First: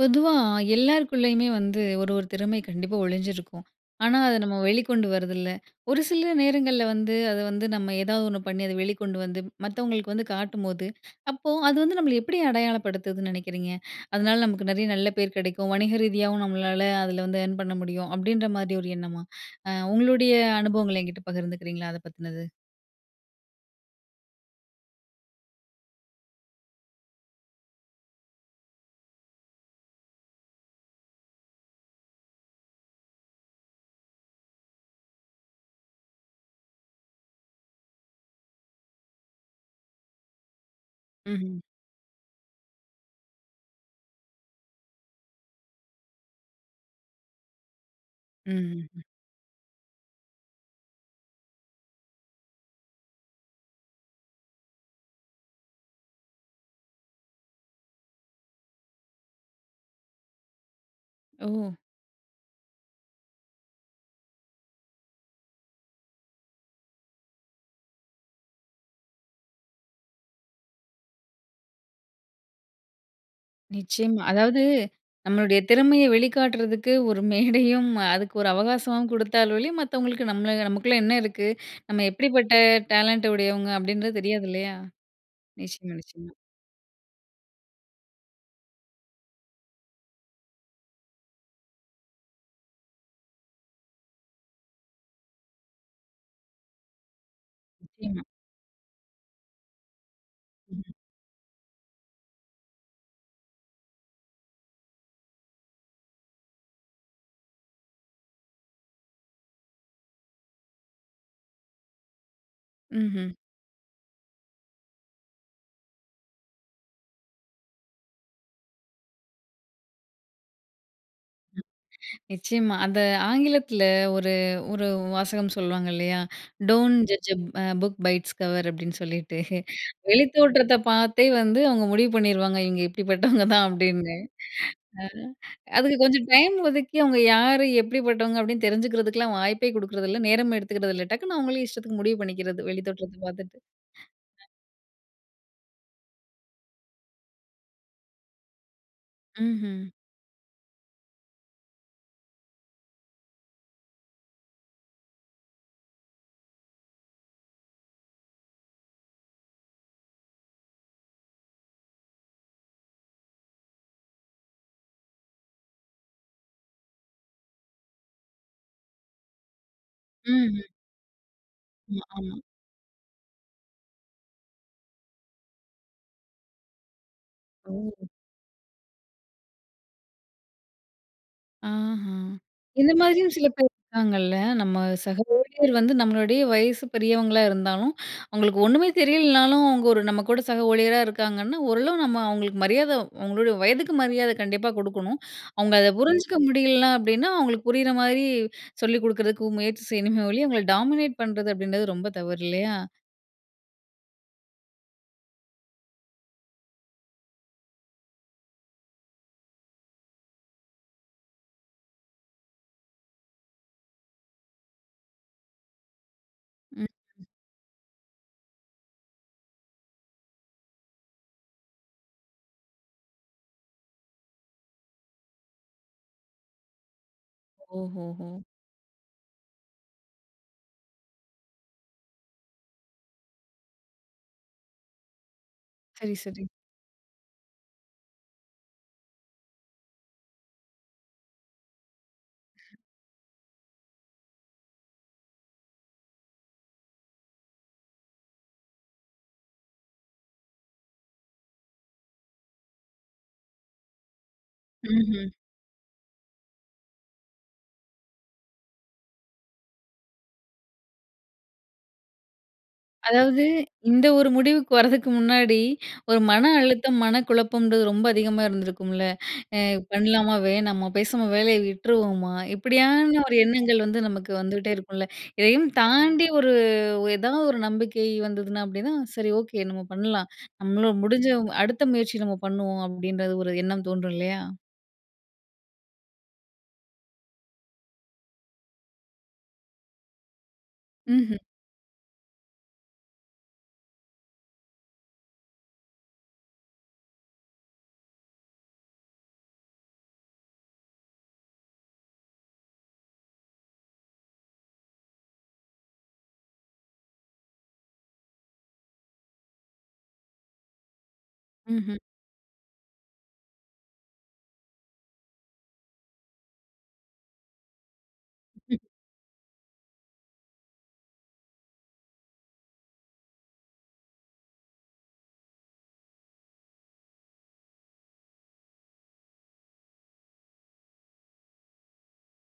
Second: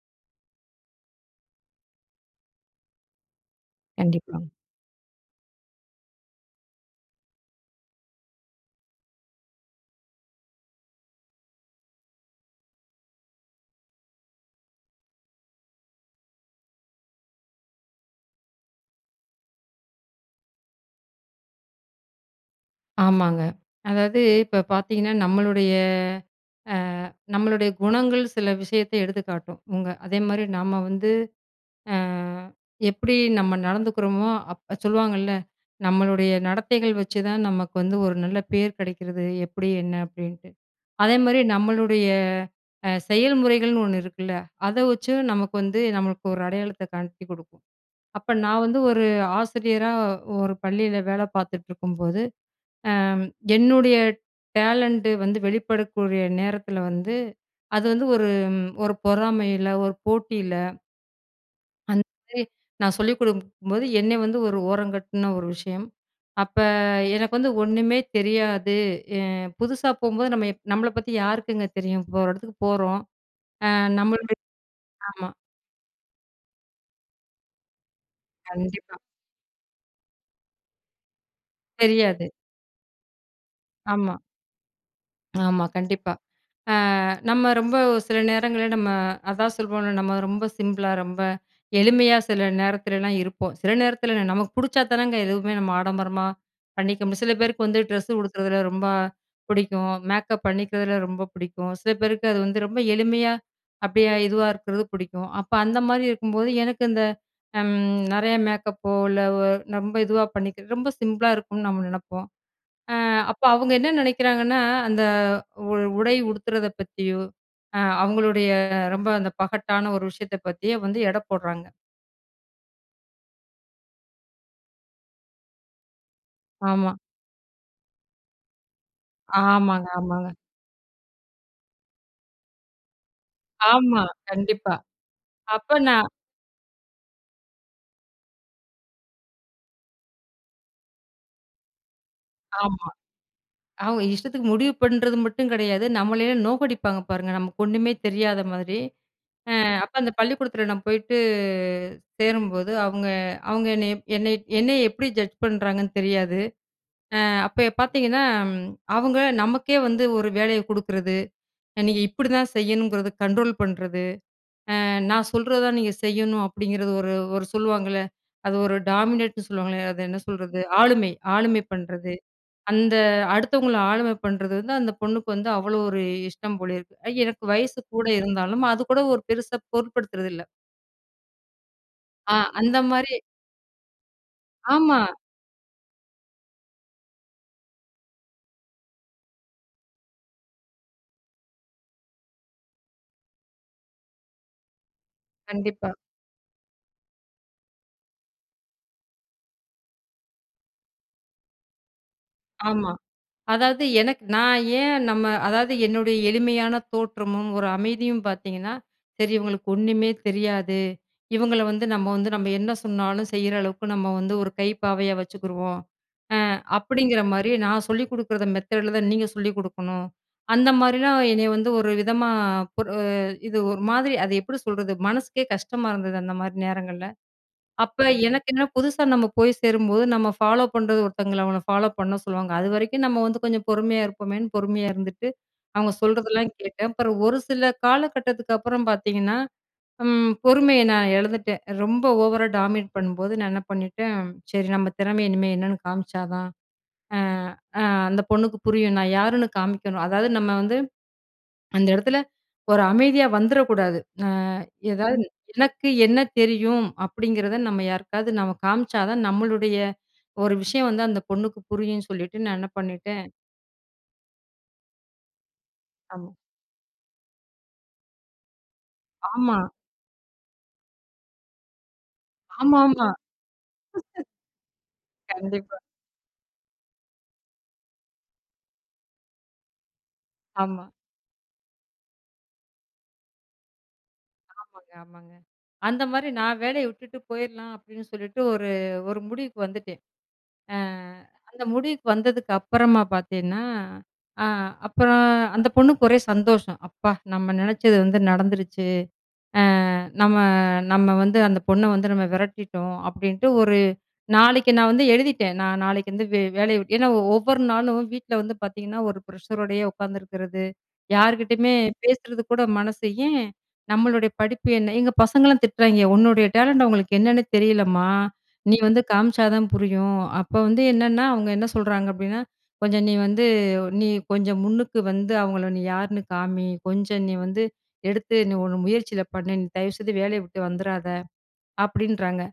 பொதுவா எல்லாருக்குள்ளேயுமே வந்து ஒரு, ஒரு திறமை கண்டிப்பா ஒழிஞ்சிருக்கும். ஆனா, அதை கண்டிப்பாங்க. நம்ம வெளிக்கொண்டு வரதில்ல. ஒரு சில நேரங்கள்ல வந்து அதை வந்து நம்ம ஏதாவது ஒண்ணு பண்ணி அதை வெளிக்கொண்டு வந்து மத்தவங்களுக்கு வந்து காட்டும்போது, அப்போ அது வந்து நம்மள எப்படி அடையாளப்படுத்துதுன்னு நினைக்கிறீங்க. அதனால, நமக்கு நிறைய நல்ல பேர் கிடைக்கும். வணிக ரீதியாவும் நம்மளால அதில வந்து அர்ன் பண்ண முடியும். அப்படின்ற மாரி ஒரு எண்ணமா, அ உங்களுடைய அனுபவங்கள்ல என்கிட்ட பகிர்ந்துக்கிறீங்களா அதை பத்துனது. ஆமாங்க. அதாவது இப்ப பார்த்தீங்கன்னா, நம்மளுடைய அ நம்மளுடைய குணங்கள் சில விஷயத்த எடுத்துக்காட்டும். உங்க அதேமாரி நம்ம வந்து அ எப்படி நம்ம நடந்துக்கிறோமோ? அப்ப சொல்லுவாங்கல்ல, நம்மளுடைய நடத்தைகள் வச்சுதான் நமக்கு வந்து ஒரு நல்ல பேர் கிடைக்கிறது. எப்படி? என்ன? அப்படின்ட்டு. அதேமாரி ம்ஹ்ம். நம்மளுடைய அ செயல்முறைகள்ன்னு ஒண்ணு இருக்குல, அதை வச்சும் நமக்கு வந்து நம்மளுக்கு ஒரு அடையாளத்த காட்டிக் கொடுக்கும். அப்ப நான் வந்து ம். ஒரு ஆசிரியரா ஒரு பள்ளியில வேலை பார்த்துட்ருக்கும்போது, அ என்னுடைய டேலண்டு வந்து வெளிப்படக்கூடிய நேரத்தில வந்து, அது வந்து ஒரு ஒரு பொறாமையில்ல, ஒரு போட்டியில்ல. ஓ! அந்த [unintelligible] நான் சொல்லிக் கொடுக்கும்போது, என்ன வந்து ஒரு ஓரம் கட்டுன ஒரு விஷயம். அப்ப எனக்கு வந்து ஒன்னுமே தெரியாது. அ புதுசா போம்போது, நம்ம இப் நம்மள பத்தி யாருக்குங்க தெரியும்? இப்போ ஒரு இடத்துக்கு போறோம். அ நிச்சயமா. நம்மளுடைய அதாவது, ஆமா. "நம்மளுடைய திறமைய வெளிக்காட்டுறதுக்கு ஒரு மேடையும், அதுக்கு ஒரு கண்டிப்பா. அவகாசமும் குடுத்தால் ஒழிய, மத்தவங்களுக்கு நம்மள நமக்குள்ள என்ன இருக்கு? நம்ம தெரியாது. எப்படிப்பட்ட டேலண்ட் உடையவுங்க" ஆமா. அப்பிடின்றது தெரியாது இல்லயா? ஆமா, நிச்சயமா, கண்டிப்பா. நிச்சயமா. அ நம்ம ரொம்ப ஒரு சில நேரங்கள்ல நம்ம அதான் சொல்வோம்ல, நம்ம ரொம்ப சிம்பிளா, ரொம்ப எளிமையா சில நேரத்துலலாம் இருப்போம். சில நேரத்துல இல்ல, நமக்கு புடிச்சாதானங்க எதுவுமே நம்ம ஆடம்பரமா, பண்ணிக்க மு சில பேருக்கு வந்து ட்ரெஸ்ஸு நிச்சயமா. உடுத்துறதுல ரொம்ப பிடிக்கும். மேக்கப் ம். பண்ணிக்கிறதுல ரொம்ப பிடிக்கும். சில பேருக்கு அது வந்து ரொம்ப எளிமையா, அப்பிடியே இதுவா இருக்குறது பிடிக்கும். அப்ப அந்தமாரி இருக்கும்போது, எனக்கு இந்த அம் நெறையா மேக்கப்போ, இல்ல ஒ ரொம்ப இதுவா பண்ணிக்கிறது ரொம்ப சிம்பிளா இருக்கணும்னு நம்ம நெனப்போம். அ ம்ஹ்ம். அப்ப அவுங்க என்ன நினைக்கிறாங்கன்னா, அந்த உ உடை உடுத்துறத பத்தியோ, அ அவுங்களுடைய ரொம்ப அந்த பகட்டான ஒரு விஷயத்தப் பத்தியோ வந்து எடை போட்றாங்க. [unintelligible] நிச்சயமா. அந்த ஆங்கிலத்துல ஒரு, ஒரு வாசகம் சொல்லுவாங்க இல்லையா, ஆமா. "Don't judge a book by its cover" அப்பிடின்னு சொல்லிட்டு. ஆமாங்க, ஆமாங்க. வெளித்தோற்றத்த பார்த்தே வந்து அவுங்க முடிவு பண்ணிருவாங்க, "இவுங்க இப்பிடிப்பட்டவங்க தான்" ஆமா. அப்பிடின்னு. கண்டிப்பா. அ. அப்ப அதுக்கு நான் கொஞ்சம் டைம் ஒதுக்கி, "அவுங்க யாரு? எப்பிடிப்பட்டவங்க?" அப்பிடின்னு தெரிஞ்சுக்கிறதுக்கெல்லாம் வாய்ப்பே குடுக்குறதில்ல, நேரம் எடுத்துக்கிறதில்ல. டக்குனு அவுங்களே இஷ்டத்துக்கு முடிவு பண்ணிக்கிறது, ஆமா. வெளித்தோற்றத்த பார்த்துட்டு.. அவுங்க [unintelligible] இஷ்டத்துக்கு முடிவு பண்றது மட்டும் கிடையாது. நம்மளையும் நோக்கடிப்பாங்க பாருங்க, நமக்கு ஒன்னுமே தெரியாத மாதிரி. அ ம்ஹ்ம். அப்ப அந்த பள்ளிக்கூடத்துல நான் போயிட்டு, சேரும்போது, அவுங்க அவுங்க என்னைய என்னைய என்னைய எப்பிடி ஜட்ஜ் பண்றாங்கன்னு தெரியாது. அ, அப்ப பார்த்தீங்கன்னா ம், அவுங்க நமக்கே வந்து ஒரு வேலைய குடுக்குறது. நீங்க இப்பிடி தான் செய்யணுங்கிறத கண்ட்ரோல் பண்ணுறது. "அ நான் சொல்றதான் நீங்க செய்யணும்" அப்பிடிங்கிறது ஒரு, ஒரு சொல்லுவாங்கள்ல? அது ஒரு டாமினேட்டுன்னு சொல்லுவாங்களே, அத என்ன சொல்றது? ம்ஹ்ம். ஆளுமை. ஆளுமை ம்மா, பண்ணுறது. ஆமா. அந்த அடுத்தவங்கள ஆளுமை பண்றது வந்து அந்த பொண்ணுக்கு வந்து அவ்ளோ ஒரு இஷ்டம் போல இருக்கு. அ எனக்கு வயசு ஓ! கூட இருந்தாலும், அது கூட ஒரு பெருசா பொருட்படுத்துறதில்ல. ஆஹா! ஆ. இந்த அந்தமாரி. மாரியும் சில பேர் இருக்காங்கல்ல. நம்ம ஆமா. சக ஊழியர் வந்து நம்மளுடைய வயசு பெரியவங்களா இருந்தாலும், அவுங்களுக்கு ஒன்னுமே தெரியலனாலும், அவுங்க ஒரு நம்ம கூட சக ஊழியரா இருக்காங்கன்னா, ஓரளவு நம்ம அவுங்களுக்கு மரியாத அவுங்களோட வயதுக்கு மரியாத கண்டிப்பா குடுக்கணும். அவுங்க அத கண்டிப்பா. புரிஞ்சுக்க முடியலன்னா அப்பிடின்னா அவுங்களுக்கு புரியிற மாரி சொல்லிக் கொடுக்குறதுக்கு முயற்சி செய்யணுமே ஒழிய அவுங்கள டாமினேட் பண்றது அப்பிடின்றது ரொம்ப தவறு இல்லயா! ஆமா. அதாவது எனக்கு நான் ஏன் நம்ம அதாவது என்னுடைய எளிமையான தோற்றமும், ஒரு அமைதியும் பார்த்தீங்கன்னா, சரி இவுங்களுக்கு ஒன்னுமே தெரியாது. இவங்கள வந்து நம்ம வந்து நம்ம என்ன சொன்னாலும் செய்ற அளவுக்கு, நம்ம வந்து ஒரு கைப்பாவையா வச்சுக்குருவோம். அ ம், ம். அப்பிடிங்கிறமாரியே நான் சொல்லிக் கொடுக்கிற மெத்தேர்ட்ல தான் நீங்க சொல்லிக் கொடுக்கணும். அந்த மாதிரிலாம் என்னைய வந்து ஒருவிதமா ஒரு இது ஒரு மாதிரி அது எப்படி சொல்றது, மனசுக்கே கஷ்டமா இருந்தது, அந்தமாரி நேரங்கள்ல. அப்ப ஓஹோஹோ! எனக்கு என்ன புதுசா நம்ம போய் சேரும்போது நம்ம ஃபாலோப் பண்றது ஒருத்தங்கள அவன ஃபாலோப் பண்ண சொல்லுவாங்க. அது வரைக்கும் நம்ம வந்து கொஞ்சம் பொறுமையா இருப்போமேன்னு பொறுமையா இருந்துட்டு, அவங்க சரி, சரி. சொல்றதெல்லாம் கேட்டேன். அப்புறம் ஒரு சில காலகட்டத்துக்கு அப்புறம் பார்த்தீங்கன்னா, ம் பொறுமைய நான் இழந்துட்டேன். ரொம்ப ஓவரா டாமினேட் பண்ணும்போது நான் என்ன பண்ணிட்டேன். சரி, நம்ம திறமைய இனிமே என்னன்னு காமிச்சா தான் அ, அ அந்த பொண்ணுக்கு புரியும். நான் யாருன்னு காமிக்கணும். அதாவது நம்ம வந்து அந்த இடத்தில ஒரு அமைதியா வந்துறக்கூடாது அ எதாவது ம்ஹ்ம். எனக்கு என்ன தெரியும், அப்பிடிங்கிறத நம்ம யாருக்காவது நம்ம காம்ச்சா தான், நம்மளுடைய ஒரு விஷயம் வந்து அந்த பொண்ணுக்கு புரியுன்னு சொல்லிட்டு, நான் என்ன பண்ணிட்டேன் அதாவது இந்த ஒரு முடிவுக்கு வரதுக்கு முன்னாடி, ஒரு ஆமா. மன அழுத்தம், மனக்குழப்பம்ன்றது ரொம்ப அதிகமா இருந்திருக்கும்ல, அ ஆமா. பண்ணலாமா வேணாமா, பேசாம வேலைய விட்டுருவோமா, ஆமா, ஆமா. இப்பிடியான ஒரு எண்ணங்கள் வந்து நமக்கு வந்துகிட்டே இருக்கும்ல. இதையும் கண்டிப்பா. தாண்டி ஒரு, ஒரு ஏதாவது ஒரு நம்பிக்கை வந்ததுனா அப்பிடின்னா, சரி. ஓகே. நம்ம பண்ணலாம், ஆமா. நம்மளும் முடிஞ்சவங் அடுத்த முயற்சி நம்ம பண்ணுவோம் அப்பிடின்ற ஒரு எண்ணம் தோன்றும் இல்லயா! ஆமாங்க, ஆமாங்க. அந்தமாரி நான் வேலைய விட்டுட்டு போயிர்லாம், அப்பிடின்னு சொல்லிட்டு ஒரு, ஒரு முடிவுக்கு வந்துட்டேன். அ ம்ஹ்ம். அந்த முடிவுக்கு வந்ததுக்கு அப்பறமா பார்த்தேன்னா, அ அப்பறம் அந்த பொண்ணுக்கு ஒரே சந்தோஷம், "அப்பா நம்ம நினைச்சது வந்து நடந்துருச்சு. அ நம்ம, நம்ம வந்து அந்த பொண்ண வந்து நம்ம விரட்டிட்டோம்" அப்பிடின்ட்டு ஒரு நாளைக்கி நான் வந்து எழுதிட்டேன். நான் நாளைக்கு வந்து வே வேலைய விட்டு ஏன்னா ஒவ்வொரு நாளும் வீட்ல வந்து பார்த்தீங்கன்னா, ஒரு ப்ரெஷரோடயே உட்காந்துருக்கிறது. யார்க்கிட்டயுமே ம்ஹ்ம். பேசுறது கூட மனசு, ஏன் நம்மளுடைய படிப்பு என்ன? எங்க பசங்கள்லாம் திட்றாங்கே, "உன்னுடைய டேலண்ட்டு அவுங்களுக்கு என்னன்னே தெரிலம்மா! நீ ம். வந்து காமிச்சா தான் புரியும்" அப்போ வந்து என்னென்னா அவுங்க என்ன சொல்றாங்க அப்பிடின்னா, "கொஞ்சம் நீ வந்து நீ கொஞ்சம் முன்னுக்கு வந்து அவுங்கள நீ யாருன்னு காமி! கொஞ்சம் நீ வந்து எடுத்து நீ உன் முயற்சில பண்ணு. நீ தயவுசெய்து வேலைய விட்டு வந்துராத!" அப்பிடின்றாங்க.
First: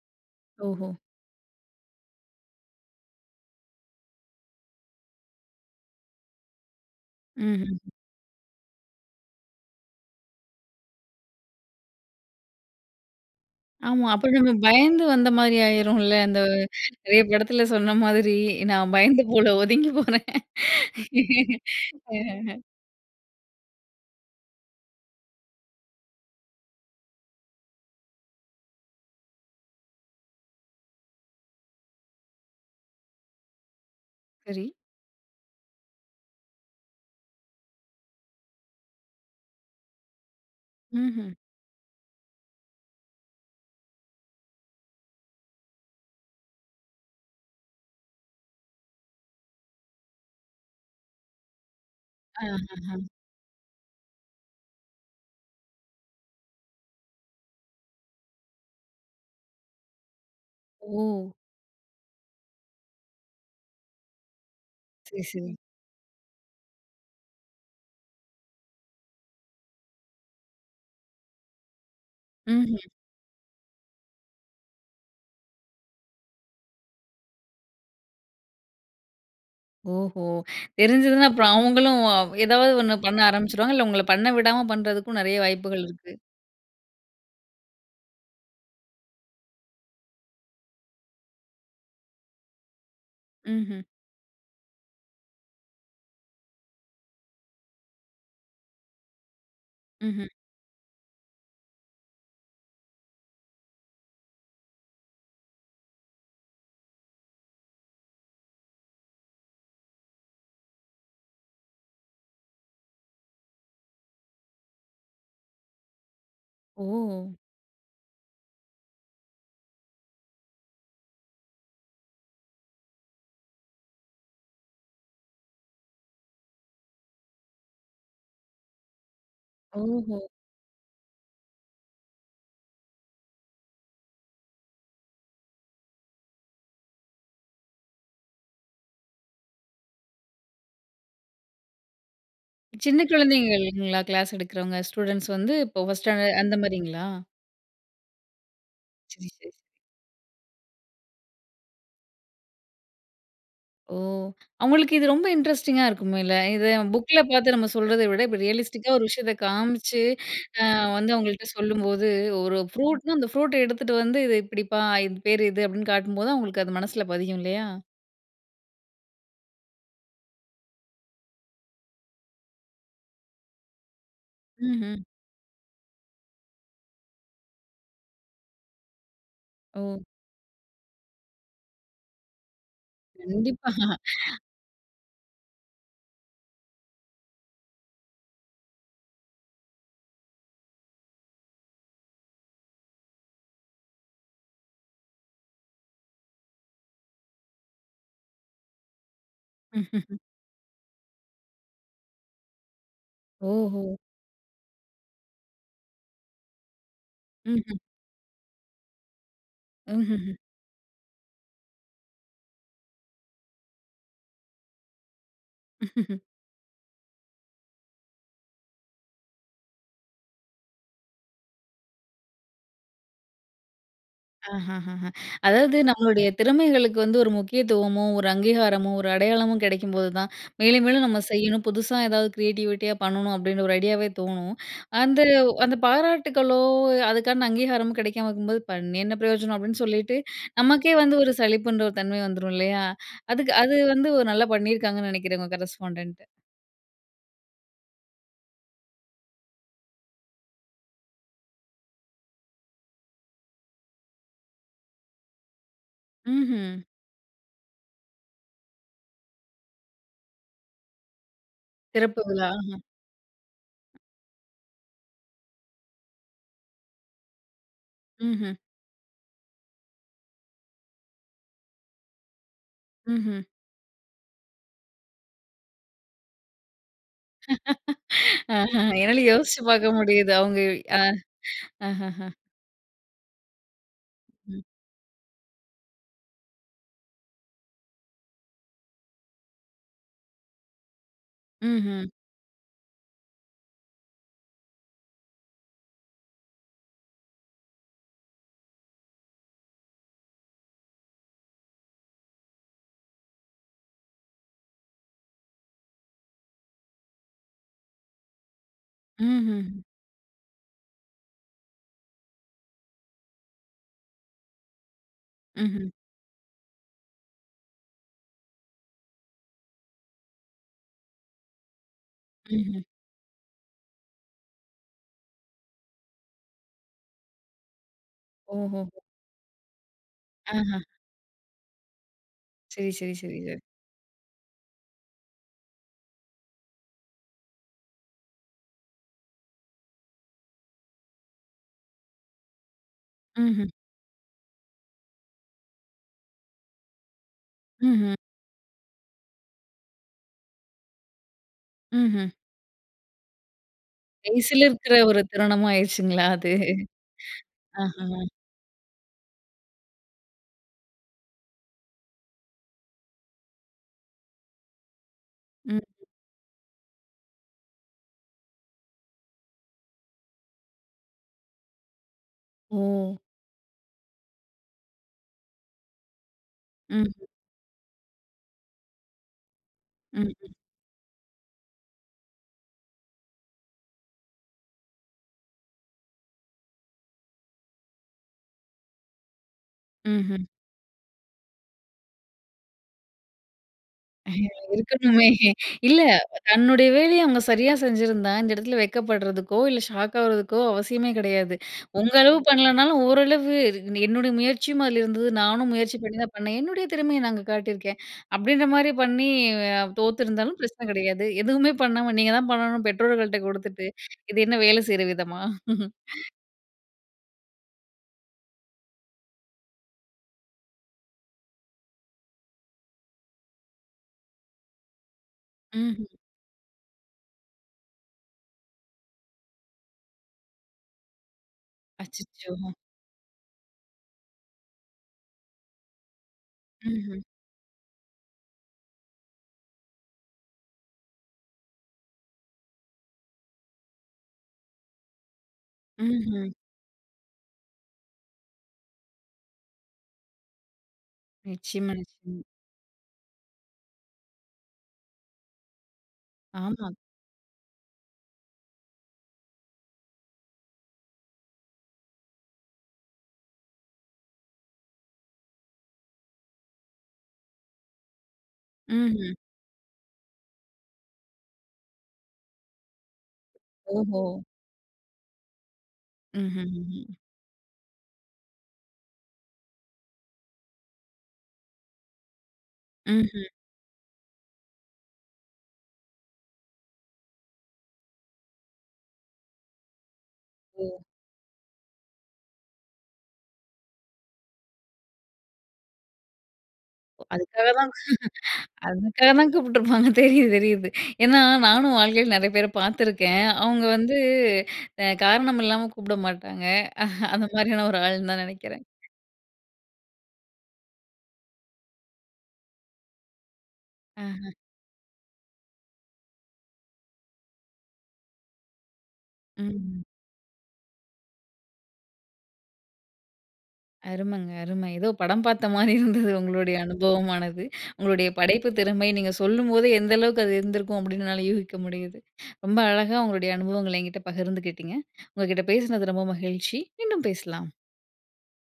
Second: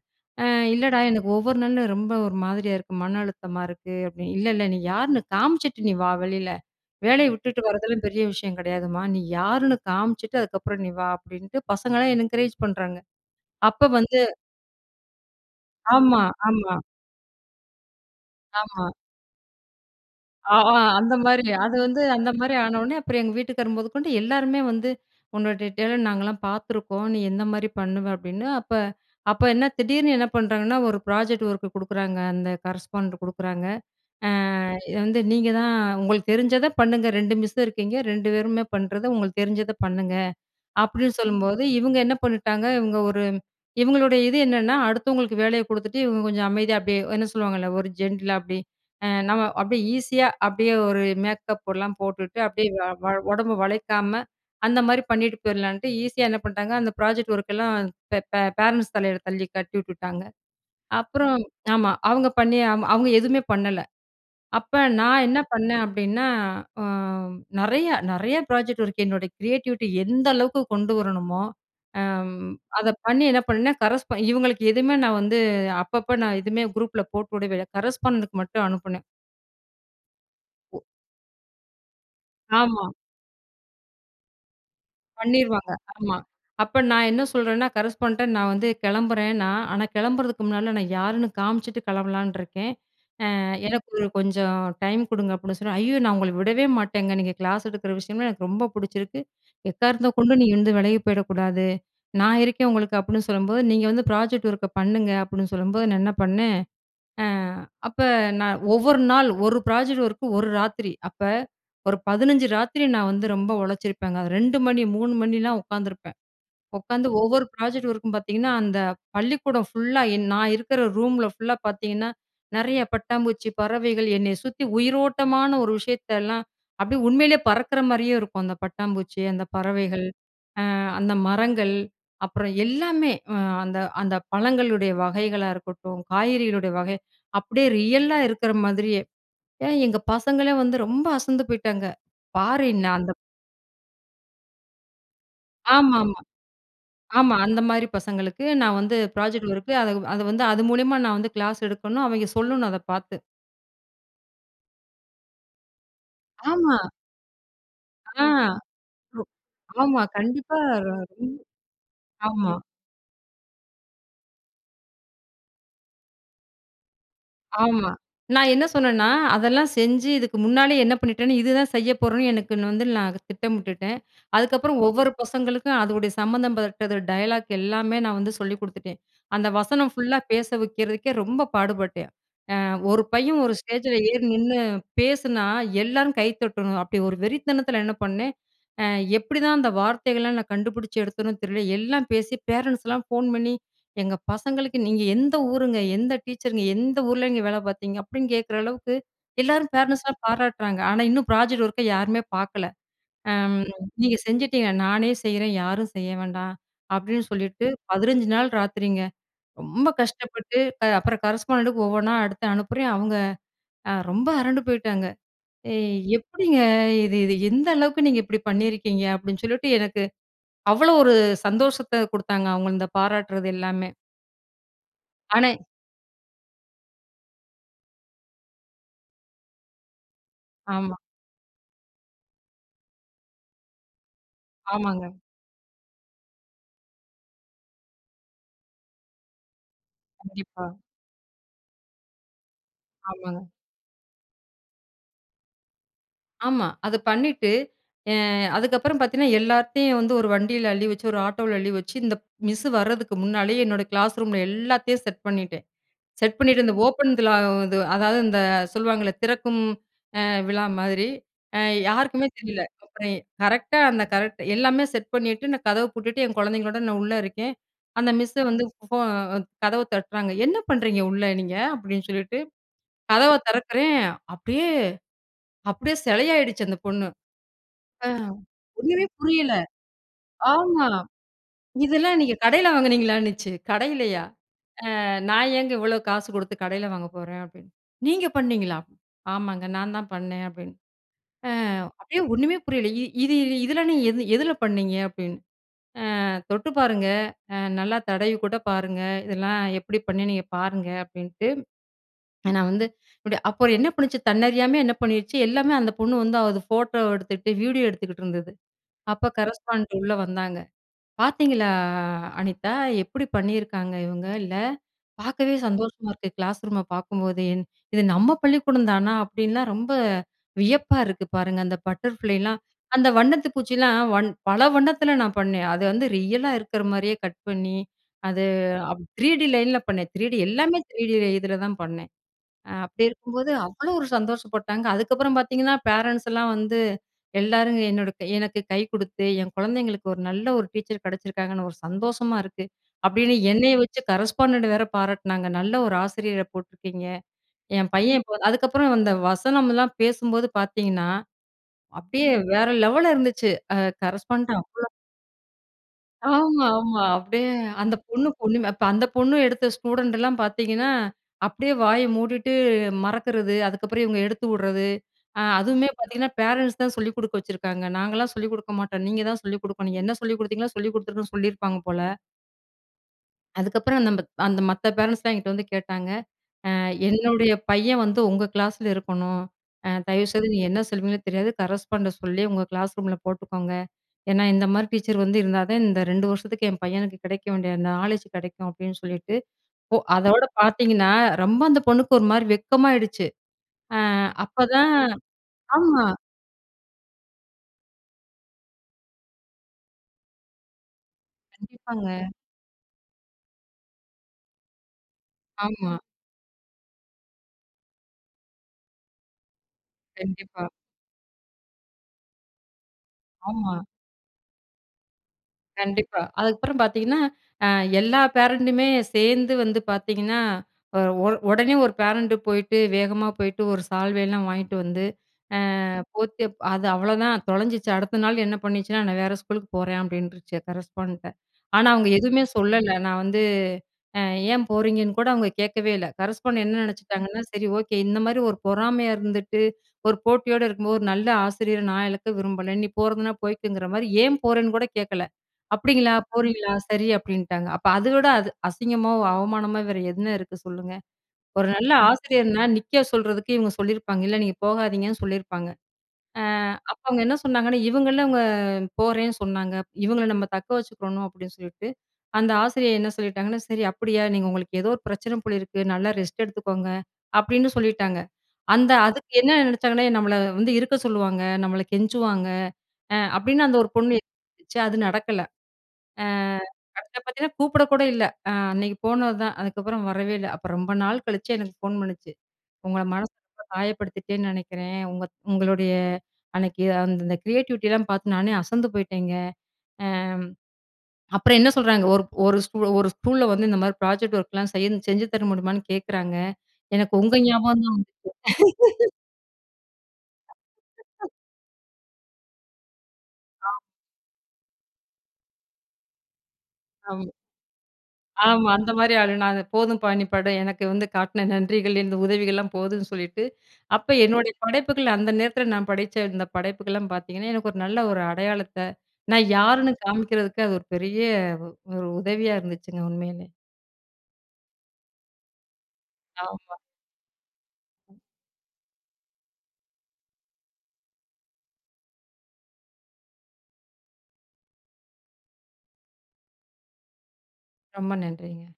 அ ஓஹோ! இல்லடா, எனக்கு ஒவ்வொரு நாளும் ரொம்ப ஒரு மாதிரியா இருக்கு. மன அழுத்தமா இருக்கு. அப்பிடின்னு "இல்ல, இல்ல நீ யாருன்னு காமிச்சுட்டு நீ வா! வெளில வேலைய விட்டுட்டு ம்ஹ்ம். வரதெல்லாம் பெரிய விஷயம் கிடையாதும்மா! நீ யாருன்னு காமிச்சுட்டு அதுக்கப்பறம் நீ வா!" அப்பிடின்ட்டு பசங்கள்ல்லாம் என்க்கரேஜ் பண்றாங்க. அப்போ ஆமா. வந்து அப்புறம் நம்ம பயந்து வந்த மாரி ஆயிரும்ல, ஆமா, அந்த ஆமா. நெறைய படத்துல சொன்ன மாதிரி, ஆமா. நான் பயந்து போல ஒதுங்கி போறேன் அ. அ, அந்தமாரிங்க. அது வந்து, அந்த மாதிரி ஆனவுனே அப்புறம் எங்க வீட்டுக்காரு மொதக்கொண்டு எல்லாருமே வந்து, "உன்னோட டே டேலண்ட் நாங்கலாம் பார்த்துருக்கோம். நீ எந்தமாரி பண்ணுவ" அப்பிடின்னு அப்ப, அப்ப என்ன திடீர்னு என்ன பண்ணுறாங்கன்னா, ஒரு ப்ராஜெக்ட் ஒர்க் குடுக்குறாங்க. அந்த கரஸ்பாண்டன்ட் குடுக்குறாங்க. அ, சரி. "இத வந்து நீங்க தான் உங்களுக்கு தெரிஞ்சத பண்ணுங்க. 2 மிஸ்சும் இருக்கீங்க, 2 பேருமே பண்றத, உங்களுக்கு தெரிஞ்சத பண்ணுங்க" அப்பிடின்னு ம்ஹ்ம். சொல்லும்போது இவுங்க என்ன பண்ணிட்டாங்க, இவுங்க ஒரு இவுங்களுடைய இது என்னன்னா, அடுத்தவங்களுக்கு வேலைய குடுத்துட்டு இவுங்க கொஞ்சம் அமைதியா அப்பிடியே என்ன சொல்லுவாங்கல்ல, ஒரு ஜென்டிலா அப்பிடி அ நம்ம அப்பிடியே ஈஸியா அப்பிடியே ஒரு மேக்கப் எல்லாம் போட்டுட்டு அஹ, அப்பிடியே வ அ. வ உடம்ப வளைக்காம, அந்தமாரி பண்ணிட்டு போயிரலான்ட்டு, ஈஸியா என்ன பண்ட்டாங்க. அந்த ப்ராஜெக்ட் ஒர்க்லாம் பே பே ஃபேரண்ட்ஸ் தலையில தள்ளி கட்டி உட்டுட்டாங்க ஓ! அப்புறம், ஆமா. அவுங்க பண்ணி ஆமா அவுங்க எதுவுமே பண்ணல. அப்ப சரி, நான் என்ன சரி. பண்ணேன் அப்பிடின்னா அ நெறைய, நெறைய ப்ராஜெக்ட் ஒர்க் என்னோட கிரியேட்டிவிட்டி எந்த அளவுக்கு கொண்டு வரணுமோ, அம் அத ம்ஹ்ம். பண்ணி என்ன பண்ணேன், கரஸ்பா இவுங்களுக்கு எதுவுமே நான் வந்து அப்பப்ப நான் எதுவுமே குரூப்ல போட்டுவிடவே இல்ல. கரஸ்ஃபாண்டென்டுக்கு மட்டும் அனுப்புனேன். ஓஹோ! ஒ. தெரிஞ்சதுனா அப்புறம், அவங்களும் ஏதாவது ஆமா. ஒண்ணு பண்ண ஆரம்பிச்சுருவாங்க இல்ல, உங்கள பண்ணவிடாம பண்ணுறதுக்கும் நெறைய பண்ணிருவாங்க, வாய்ப்புகள் இருக்கு. ஆமா. அப்ப நான் என்ன சொல்லுறேன்னா கரஸ்பாண்ட்ட நான் வந்து கிளம்புறேன்னா, ஆனா கிளம்புறதுக்கு முன்னாடி நான் யாருன்னு காமிச்சுட்டு கிளம்பலான்னு இருக்கேன். அ ம்ஹ்ம். எனக்கு ஒரு கொஞ்சம் டைம் குடுங்க, அப்படின்னு சொன்னா. ஐய்யோ! நான் உங்கள விடவே மாட்டேங்க. நீங்க கிளாஸ் எடுக்கிற விஷயம்லாம், எனக்கு ரொம்ப பிடிச்சிருக்கு. எக்காரணத்த ம்ஹ்ம். கொண்டு நீ இருந்து விலகி போயிடக்கூடாது. நான் இருக்கேன் உங்களுக்கு. அப்படின்னு, சொல்லும்போது நீங்க வந்து ப்ராஜெக்ட் ஒர்க்க பண்ணுங்க. அப்படின்னு சொல்லும்போது, நான் என்ன பண்ணேன்? அ அப்ப நான் ஒவ்வொரு நாள் ஒரு ப்ராஜெக்ட் ஒர்க்கு ஒரு ராத்திரி. அப்ப ஒரு 15 ராத்திரி நான் வந்து ரொம்ப உழைச்சிருப்பேங்க. 2 மணி, 3 மணிலாம் உட்காந்துருப்பேன். உட்காந்து ஓ. ஒவ்வொரு ப்ராஜெக்ட் இருக்கும் பாத்தீங்கன்னா, அந்த பள்ளிக்கூடம் ஃபுல்லா என் நான் இருக்குற ரூம்ல ஃபுல்லா பாத்தீங்கன்னா? நெறைய பட்டாம்பூச்சி, பறவைகள் என்னைய சுத்தி உயிரோட்டமான ஒரு விஷயத்தெல்லாம் அப்படியே உண்மையிலேயே பறக்குற மாரியே இருக்கும். அந்த பட்டாம்பூச்சி அந்த பறவைகள் ஓஹோ. அ அந்த மரங்கள் அப்புறம் எல்லாமே அந்த அந்த பழங்களுடைய வகைகளா இருக்கட்டும் காய்கறிகளுடைய வகை, அப்படியே ரியல் லா இருக்குற மாதிரியே. ஏன் எங்க பசங்களே வந்து ரொம்ப அசந்து போயிட்டாங்க. பாரு என்ன சின்ன அந்த குழந்தைங்க இல்லங்களா கிளாஸ் எடுக்கிறவங்க ஸ்டூடண்ட்ஸ் வந்து இப்போ ஃபர்ஸ்ட் ஆமாமா. ஸ்டாண்டர்ட் அந்த மாரிங்களா? ஆமா அந்த மாரி பசங்களுக்கு நான் வந்து சரி, சரி, ப்ராஜெக்ட் சரி. ஒர்க் அத அத வந்து, அது மூலியமா நான் வந்து கிளாஸ் எடுக்கணும். அவங்க சொல்லணும் அத பாத்து. ஓ! அவுங்களுக்கு இது ரொம்ப இன்ட்ரஸ்டிங்கா இருக்கும்ல்ல இத ஆமா. அ புக்ல பாத்து நம்ம சொல்றத ஆ விட, இப்போ ரியலிஸ்டிக்கா ஒரு [unintelligible] விஷயத்த காமிச்சு, ஆமா கண்டிப்பா, அ வந்து [unintelligible] அவுங்கள்ட்ட சொல்லும்போது, ஆமா. ஒரு ஃப்ரூட்னா, அந்த ஃப்ரூட்ட எடுத்துட்டு வந்து, "இது இப்டிப்பா, இது பேரு இது!" அப்டின்னு காட்டும்போது அவுங்களுக்கு அது மனசுல பதியும் இல்லையா? ஆமா. நான் என்ன சொன்னன்னா, அதெல்லாம் செஞ்சு, இதுக்கு முன்னாலயே என்ன பண்ணிட்டேன்னு இதுதான் செய்ய போறேன்னு எனக்கு [unintelligible] நான் அத திட்டமிட்டுட்டேன். அதுக்கப்புறம் ம்ஹ்ம். ஒவ்வொரு பசங்களுக்கும் அதுவுடைய சம்பந்தம் பட்டது டயலாக் எல்லாமே நான் வந்து சொல்லி குடுத்துட்டேன். அந்த வசனம் ஓ! ஃபுல்லா பேச வக்கிறதுக்கே ரொம்ப பாடுபட்டேன். அ ஒரு பையன் ஒரு கண்டிப்பா. ஸ்டேஜில ஏறி நின்னு பேசுனா, எல்லாரும் கைத்தட்டணும், அப்டி ஒரு வெறித்தனத்ல என்ன பண்ணேன் அ எப்டிதான் அந்த வார்த்தைகள்லாம் நான் கண்டுபிடிச்சு எடுத்தனோ தெரியல. எல்லாம் பேசி பேரண்ட்ஸ்லாம் ஃபோன் பண்ணி "எங்க பசங்களுக்கு நீங்க எந்த ஊருங்க? எந்த டீச்சருங்க? எந்த ஊர்லங்க வேலை பார்த்தீங்க?" அப்டின்னு கேக்குற அளவுக்கு எல்லாரும் பேரன்ட்ஸ்லாம் பாராட்டுறாங்க. ஆனா இன்னும் ப்ராஜெக்ட் ஒர்க்க யாருமே பாக்கல. அம் ஓஹோ! "நீங்க செஞ்சுட்டீங்க. நானே செய்றேன் யாரும் செய்ய வேண்டாம்" அப்டின்னு சொல்லிட்டு ம்ஹ்ம். 15 நாள் ராத்திரிங்க. ரொம்ப ம்ஹ்ஹ்ம். கஷ்டப்பட்டு, அ அப்புறம் கரஸ்பாண்டெட்டுக்கு ஒவ்வொண்ணா எடுத்து அனுப்புறேன். அவுங்க அ ரொம்ப அரண்டு போய்ட்டாங்க. "ஏய் எப்டிங்க? இது இது எந்த அளவுக்கு நீங்க இப்டி பண்ணியிருக்கீங்க?" அப்படின்னு சொல்லிட்டு எனக்கு, அவ்வளோ ஒரு சந்தோஷத்த குடுத்தாங்க அவுங்க, இந்த பாராட்டுறது எல்லாமே. ஆஹா! ஹா! ஹா! ஆனா எ அதாவது நம்மளுடைய திறமைகளுக்கு வந்து ஒரு முக்கியத்துவமோ! ஒரு அங்கீகாரமோ! ஒரு அடையாளமும் கிடைக்கும்போது தான் மேலும், ஆமா. மேலும் நம்ம செய்யணும். புதுசா ஏதாவது கிரியேட்டிவிட்டியா பண்ணணும். அப்பிடின்ற ஒரு ஐடியாவே தோணும். ஆமாங்க. அந்த, அந்த பாராட்டுக்களோ! அதுக்கான அங்கீகாரமோ கிடைக்காம இருக்கும்போது, "பண்ணி என்ன பிரயோஜனம்?" அப்பிடின்னு சொல்லிட்டு, கண்டிப்பா. நமக்கே வந்து ஒரு சளிப்புன்ற ஒரு தன்மை வந்துரும் இல்லயா! ஆமாங்க. அதுக்கு அது வந்து ஒரு நல்லா பண்ணியிருக்காங்கன்னு நினைக்கிறேன், உங்க கரஸ்பாண்டன்ட். ஆமா. அத பண்ணிட்டு, அ அதுக்கப்புறம் பார்த்தீங்கன்னா, எல்லாத்தையும் வந்து ஒரு வண்டியில அள்ளி வச்சு ஒரு ஆட்டோல அள்ளி வச்சு, இந்த மிஸ் வர்றதுக்கு முன்னாலேயே, என்னோட கிளாஸ் ரூம்ல எல்லாத்தையும் செட் பண்ணிட்டேன். செட் பண்ணிட்டு இந்த ம்ஹும். ஓப்பன்விழா, அதாவது இந்த சொல்லுவாங்கல்ல திறக்கும் அ விழா மாதிரி. அ திறப்பு யாருக்குமே விழா. தெரியல. ஆஹா. அப்புறம் எ கரெக்டா அந்த கரெக்ட் எல்லாமே செட் பண்ணிட்டு, நான் கதவ பூட்டிட்டு, என் குழந்தைங்களோட நான் உள்ள இருக்கேன். அந்த மிஸ்ஸ ம்ஹ்ம். வந்து ஃபோ கதவ தட்டுறாங்க. "என்ன பண்ணுறீங்க உள்ள, நீங்க?" அப்பிடின்னு சொல்லிட்டு, கதவை ம்ஹ்ம். திறக்கிறேன். அப்பிடியே அப்பிடியே சிலையாயிடுச்சு, அந்த பொண்ணு. ஆ அ ஒண்ணுமே என்னால புரியல. யோசிச்சு பார்க்க முடியுது. அவுங்க, ஆமா. அ. "இதெல்லாம் அஹஹா. நீங்க கடையில வாங்கினீங்களான்னுச்சு." "கடையிலயா! ம். அ நான் ஏங்க இவ்ளோ காசு குடுத்து கடையில வாங்கப் போறேன்?" அப்பிடின்னு, "நீங்க பண்ணீங்களா?" "ஆமாங்க. நான் தான் பண்ணேன்" அப்பிடின்னு. அ ம்ஹ்ம். அப்பிடியே ஒண்ணுமே புரியல. "இ இது இதிலாம் நீங்க எது எதுல பண்ணீங்க?" அப்பிடின்னு. அ "தொட்டு பாருங்க! அ நல்லா தடவிக்கூட பாருங்க. இதுலாம் எப்பிடி பண்ணேன்? நீங்க பாருங்க." அப்பிடின்ட்டு, ஏன்னா வந்து, இப்புடி அப்புறம் என்ன பண்ணுச்சு? தன்னறியாம என்ன பண்ணிடுச்சு? எல்லாமே அந்த பொண்ணு வந்து, அத ஃபோட்டோவ எடுத்துட்டு, வீடியோ எடுத்துக்கிட்டு இருந்தது. ம். அப்ப, ம்ஹ்ம். கரஸ்பாண்டன்ட் உள்ள வந்தாங்க. "பார்த்தீங்களா! அனிதா எப்படி பண்ணியிருக்காங்க, இவுங்க? இல்ல! பார்க்கவே ம்ஹ்ம். சந்தோஷமா இருக்கு. கிளாஸ் ரூம பார்க்கும்போதே! இது நம்ம பள்ளிக்கூடந்தானா! அப்பிடின்லாம் ரொம்ப வியப்பா இருக்குது பாருங்க." அந்த பட்டர்ஃபிளைலாம் ம்ஹ்ம். அந்த வண்ணத்து பூச்சிலாம் வண் பல வண்ணத்தில நான் பண்ணேன். அது வந்து ரியலா இருக்கிறமாரியே கட் பண்ணி, அது ஓஹோஹோ! 3D லைன்ல பண்ணேன். 3D எல்லாமே ஆஹா! 3D இதில தான் பண்ணேன். அ சரி, அப்பிடி சரி, சரி, இருக்கும்போது, சரி. அவ்ளோ ஒரு சந்தோஷப்பட்டாங்க. அதுக்கப்புறம் பார்த்தீங்கன்னா, பேரன்ட்ஸ் எல்லாம் வந்து எல்லாரும் என்னோட எனக்கு கை குடுத்து, என் குழந்தைங்களுக்கு ஒரு, நல்ல ஒரு டீச்சர் கிடைச்சிருக்காங்கன்னு ஒரு சந்தோஷமா இருக்கு. அப்பிடின்னு ம்ஹ்ம். என்னைய வச்சு, கரஸ்பாண்டன்ட்ட வேற பாராட்டினாங்க. "நல்ல ஒரு ஆசிரியர போட்டுருக்கீங்க." என் ம்ஹ்ம். பையன் இப்ப அதுக்கப்புறம் இந்த வசனம்லாம் பேசும்போது பார்த்தீங்கன்னா, அப்பிடியே ம்ஹ்ம். வேற லெவல்ல இருந்துச்சு. அ A/C கரஸ்பாண்டன்ட் ல அவ்ளோ இருக்கிற ஒரு தருணமா ஆயிடுச்சுங்களா! அது ஆமா, ஆமா. அப்பிடியே அந்த பொண்ணு ஆஹாஹாம்! பொண்ணுமே. அந்த பொண்ணு எடுத்த ஸ்டூடண்ட்லாம் பார்த்தீங்கன்னா, அப்பிடியே வாய மூடிட்டு, மறக்கிறது, அதுக்கப்புறம் இவுங்க எடுத்து விட்றது, அ ம். அதுவுமே பார்த்தீங்கன்னா, பேரன்ட்ஸ் தான் சொல்லிக் குடுக்க வச்சுருக்காங்க. "நாங்கலாம் சொல்லிக் குடுக்க மாட்டோம். நீங்க தான் சொல்லிக் குடுக்கணும். என்ன சொல்லிக் கொடுத்தீங்களோ!" சொல்லிக் கொடுத்துருக்கன்னு சொல்லியிருப்பாங்க போல. ஓ! அதுக்கப்பறம் நம்ப அந்த மத்த பேரண்ட்ஸ்ஸெலாம் என்கிட்ட வந்து கேட்டாங்க. அ ம்ஹ்ம். என்னுடைய பையன் வந்து உங்க கிளாஸில இருக்கணும். அ தயவுசெய்து ம்ஹ்ம். நீங்க என்ன சொல்லுவீங்கனு தெரியாது கரஸ்பாண்ட சொல்லி, உங்க கிளாஸ் ரூம்ல போட்டுக்கோங்க. ஏன்னா இந்த மாதிரி டீச்சர் வந்து இருந்தா தா, இந்த 2 வருஷத்துக்கு என் பையனுக்கு கிடைக்க வேண்டிய அந்த நாலேட்ஜ் கிடைக்கும், அப்படின்னு சொல்லிட்டு, ஒ ம்ஹ்ம். அதோட பார்த்தீங்கன்னா, ரொம்ப அந்த பொண்ணுக்கு ஒரு மாரி வெட்கமாயிடுச்சு. அ அப்பதான் இருக்கணுமே! இல்ல ஆமா. தன்னுடைய வேலைய அவுங்க சரியா செஞ்சிருந்தா? இந்த இடத்தில வெட்கப்படுறதுக்கோ இல்ல, ஷாக் ஆகுறதுக்கோ, அவசியமே கிடையாது. கண்டிப்பாங்க. உங்க அளவு பண்ணலனாலும் ஓரளவு என்னுடைய முயற்சியும் அதில இருந்தது, நானும் முயற்சி ஆமா. பண்ணி தா பண்ண. என்னுடைய திறமைய நான் அங்க காட்டிருக்கேன். அப்படின்ற மாரி பண்ணி, அ தோத்துருந்தாலும் கண்டிப்பா. பிரச்சன கிடையாது. எதுவுமே பண்ணாம நீங்க தான் பண்ணணும் பெற்றோர்கள்ட்ட ஆமா. கொடுத்துட்டு, இது என்ன வேலை செய்ற விதமா? கண்டிப்பா. அதுக்கப்பறம் பார்த்தீங்கன்னா, அ எல்லா பேரன்ட்டுமே சேர்ந்து வந்து பார்த்தீங்கன்னா, ஒ ஒர் உடனே ஒரு பேரண்டு போயிட்டு, வேகமா போயிட்டு ஒரு சால்வயலாம் வாங்கிட்டு வந்து, அ ம்ஹ்ம். போத்தி அது அவ்ளோதான் தொலஞ்சிச்சு, அடுத்த நாள் என்ன பண்ணிச்சுன்னா நான் வேற ஸ்கூலுக்கு போறேன் அப்படின்ருச்சு! கரஸ்பாண்டன்ட ஆனா அவுங்க எதுவுமே அச்சச்சோ. சொல்லல, நான் வந்து, அ ஏன் போறீங்கன்னு கூட அவுங்க கேட்கவே இல்ல, கரஸ்பாண்டன்ட் என்ன ம்ஹ்ம். நெனச்சுக்கிட்டாங்கன்னா, "சரி ஓகே இந்த மாரி ஒரு பொறாமையா இருந்துட்டு, ஒரு போட்டியோடு இருக்கும்போது ஒரு நல்ல ஆசிரியர நான் இழக்க விரும்பல, நீ போறதுனா போய்க்கங்கற மாரி "ஏன் போறேன்னு கூட கேட்கல, "அப்படிங்களா, ம்ஹ்ம். போறீங்களா, சரி" அப்படின்ட்டாங்க. அப்ப அத விட அது அசிங்கமாவு, அவமானமா வேற என்ன இருக்குது சொல்லுங்க. ஒரு நல்ல நிச்சயமா, நிச்சயமா. ஆசிரியர்னா, நிக்க சொல்றதுக்கு இவுங்க சொல்லிருப்பாங்க, இல்ல நீங்க போகாதீங்கன்னு சொல்லிருப்பாங்க. அ ஆமா. அப்ப அவுங்க என்ன சொன்னாங்கன்னா, "இவுங்கள்ல, அ போறேன்னு சொன்னாங்க. இவுங்கள்ல நம்ம தக்க வச்சுக்கணும் அப்படின்னு சொல்லிட்டு, அந்த ஆசிரியர் என்ன சொல்லிட்டாங்கன்னா "சரி அப்படியா நீங்க உங்களுக்கு ஏதோ ஒரு பிரச்சன போலிருக்கு, நல்லா ரெஸ்ட் எடுத்துக்கோங்க, அப்படின்னு சொல்லிட்டாங்க. அந்த ம்ஹ்ம். அதுக்கு என்ன நெனச்சாங்கன்னா நம்மள வந்து இருக்க சொல்லுவாங்க. நம்மல கெஞ்சுவாங்க. அ அப்படின்னு அந்த ஒரு பொண்ணு ஓஹோ! யோசிச்சு அது நடக்கல, அ ம்ஹ்ம். ஹ்ம். அடுத்த பார்த்தீங்கன்னா, கூப்பிட கூட இல்ல. அ அன்னைக்கு போனது தான், அதுக்கப்பறம் வரவே இல்ல. அப்ப ரொம்ப நாள் கழிச்சு எனக்கு ஃபோன் பண்ணுச்சு. "உங்கள மனச ம்ஹ்ம். ரொம்ப காயப்படுத்திட்டேன்னு நெனக்கிறேன். உங்க உங்களுடைய அன்னைக்கு அந்த அந்த கிரியேட்டிவிட்டில்லாம் பார்த்து நானே அசந்து போய்ட்டேங்க." அம் ஓ. அப்பறம் என்ன சொல்றாங்க ஒரு ஒரு ஸ்கூ "ஒரு ஸ்கூல வந்து இந்த மாரி ப்ராஜெக்ட் ஒர்க்லா செய்ய செஞ்சு தர முடியுமான்னு கேட்கறாங்க. எனக்கு ஒ உங்க அதுக்காக ஞாபகம் தான் தான் வந்துச்சு." அதுக்காக தான் கூப்பிட்டுருப்பாங்க தெரியுது, தெரியுது. ஏன்னா, நானும் வாழ்க்கையில நெறைய பேர பார்த்துருக்கேன்! அ. அவுங்க வந்து, அ காரணம் இல்லாம கூப்பிட மாட்டாங்க. ஆமா. அந்த மாரியான ஒரு ஆளுன்னு தான் ஆமா. நெனக்கிறேன். அந்த மாரி ஆளு நானு போதும் பா, நீ பட எனக்கு வந்து காட்டின நன்றிகள். இந்த உதவிகள்லாம் போதும்ன்னு சொல்லிட்டு அப்ப அஹ. என்னுடய படைப்புகள், அந்த நேரத்தில நான் படச்ச, இந்த படைப்புக்கெல்லாம் பார்த்தீங்கன்னா, எனக்கு ஒரு நல்ல ஒரு அடையாளத்த, நான் யாருன்னு ம்ஹ்ம். காமிக்கிறதுக்கு அது ஒரு பெரிய, வ ஒ ஒரு உதவியா இருந்துச்சுங்க. உண்மையிலே. அருமங்க. அரும! ஏதோ படம் பார்த்த மாரி இருந்தது ஆமா. உங்களுடய அனுபவமானது. உங்களுடைய படைப்பு திறமை! நீங்க சொல்லும்போதே எந்த அளவுக்கு அது இருந்திருக்கும் அப்படின்னு என்னால யூகிக்க முடியுது. ரொம்ப அழகா, உங்களோடய அனுபவங்கள்ல என்கிட்ட பகிர்ந்துக்கிட்டீங்க. உங்ககிட்ட பேசினது ரொம்ப மகிழ்ச்சி. மீண்டும் பேசலாம். ரொம்ப நன்றிங்க.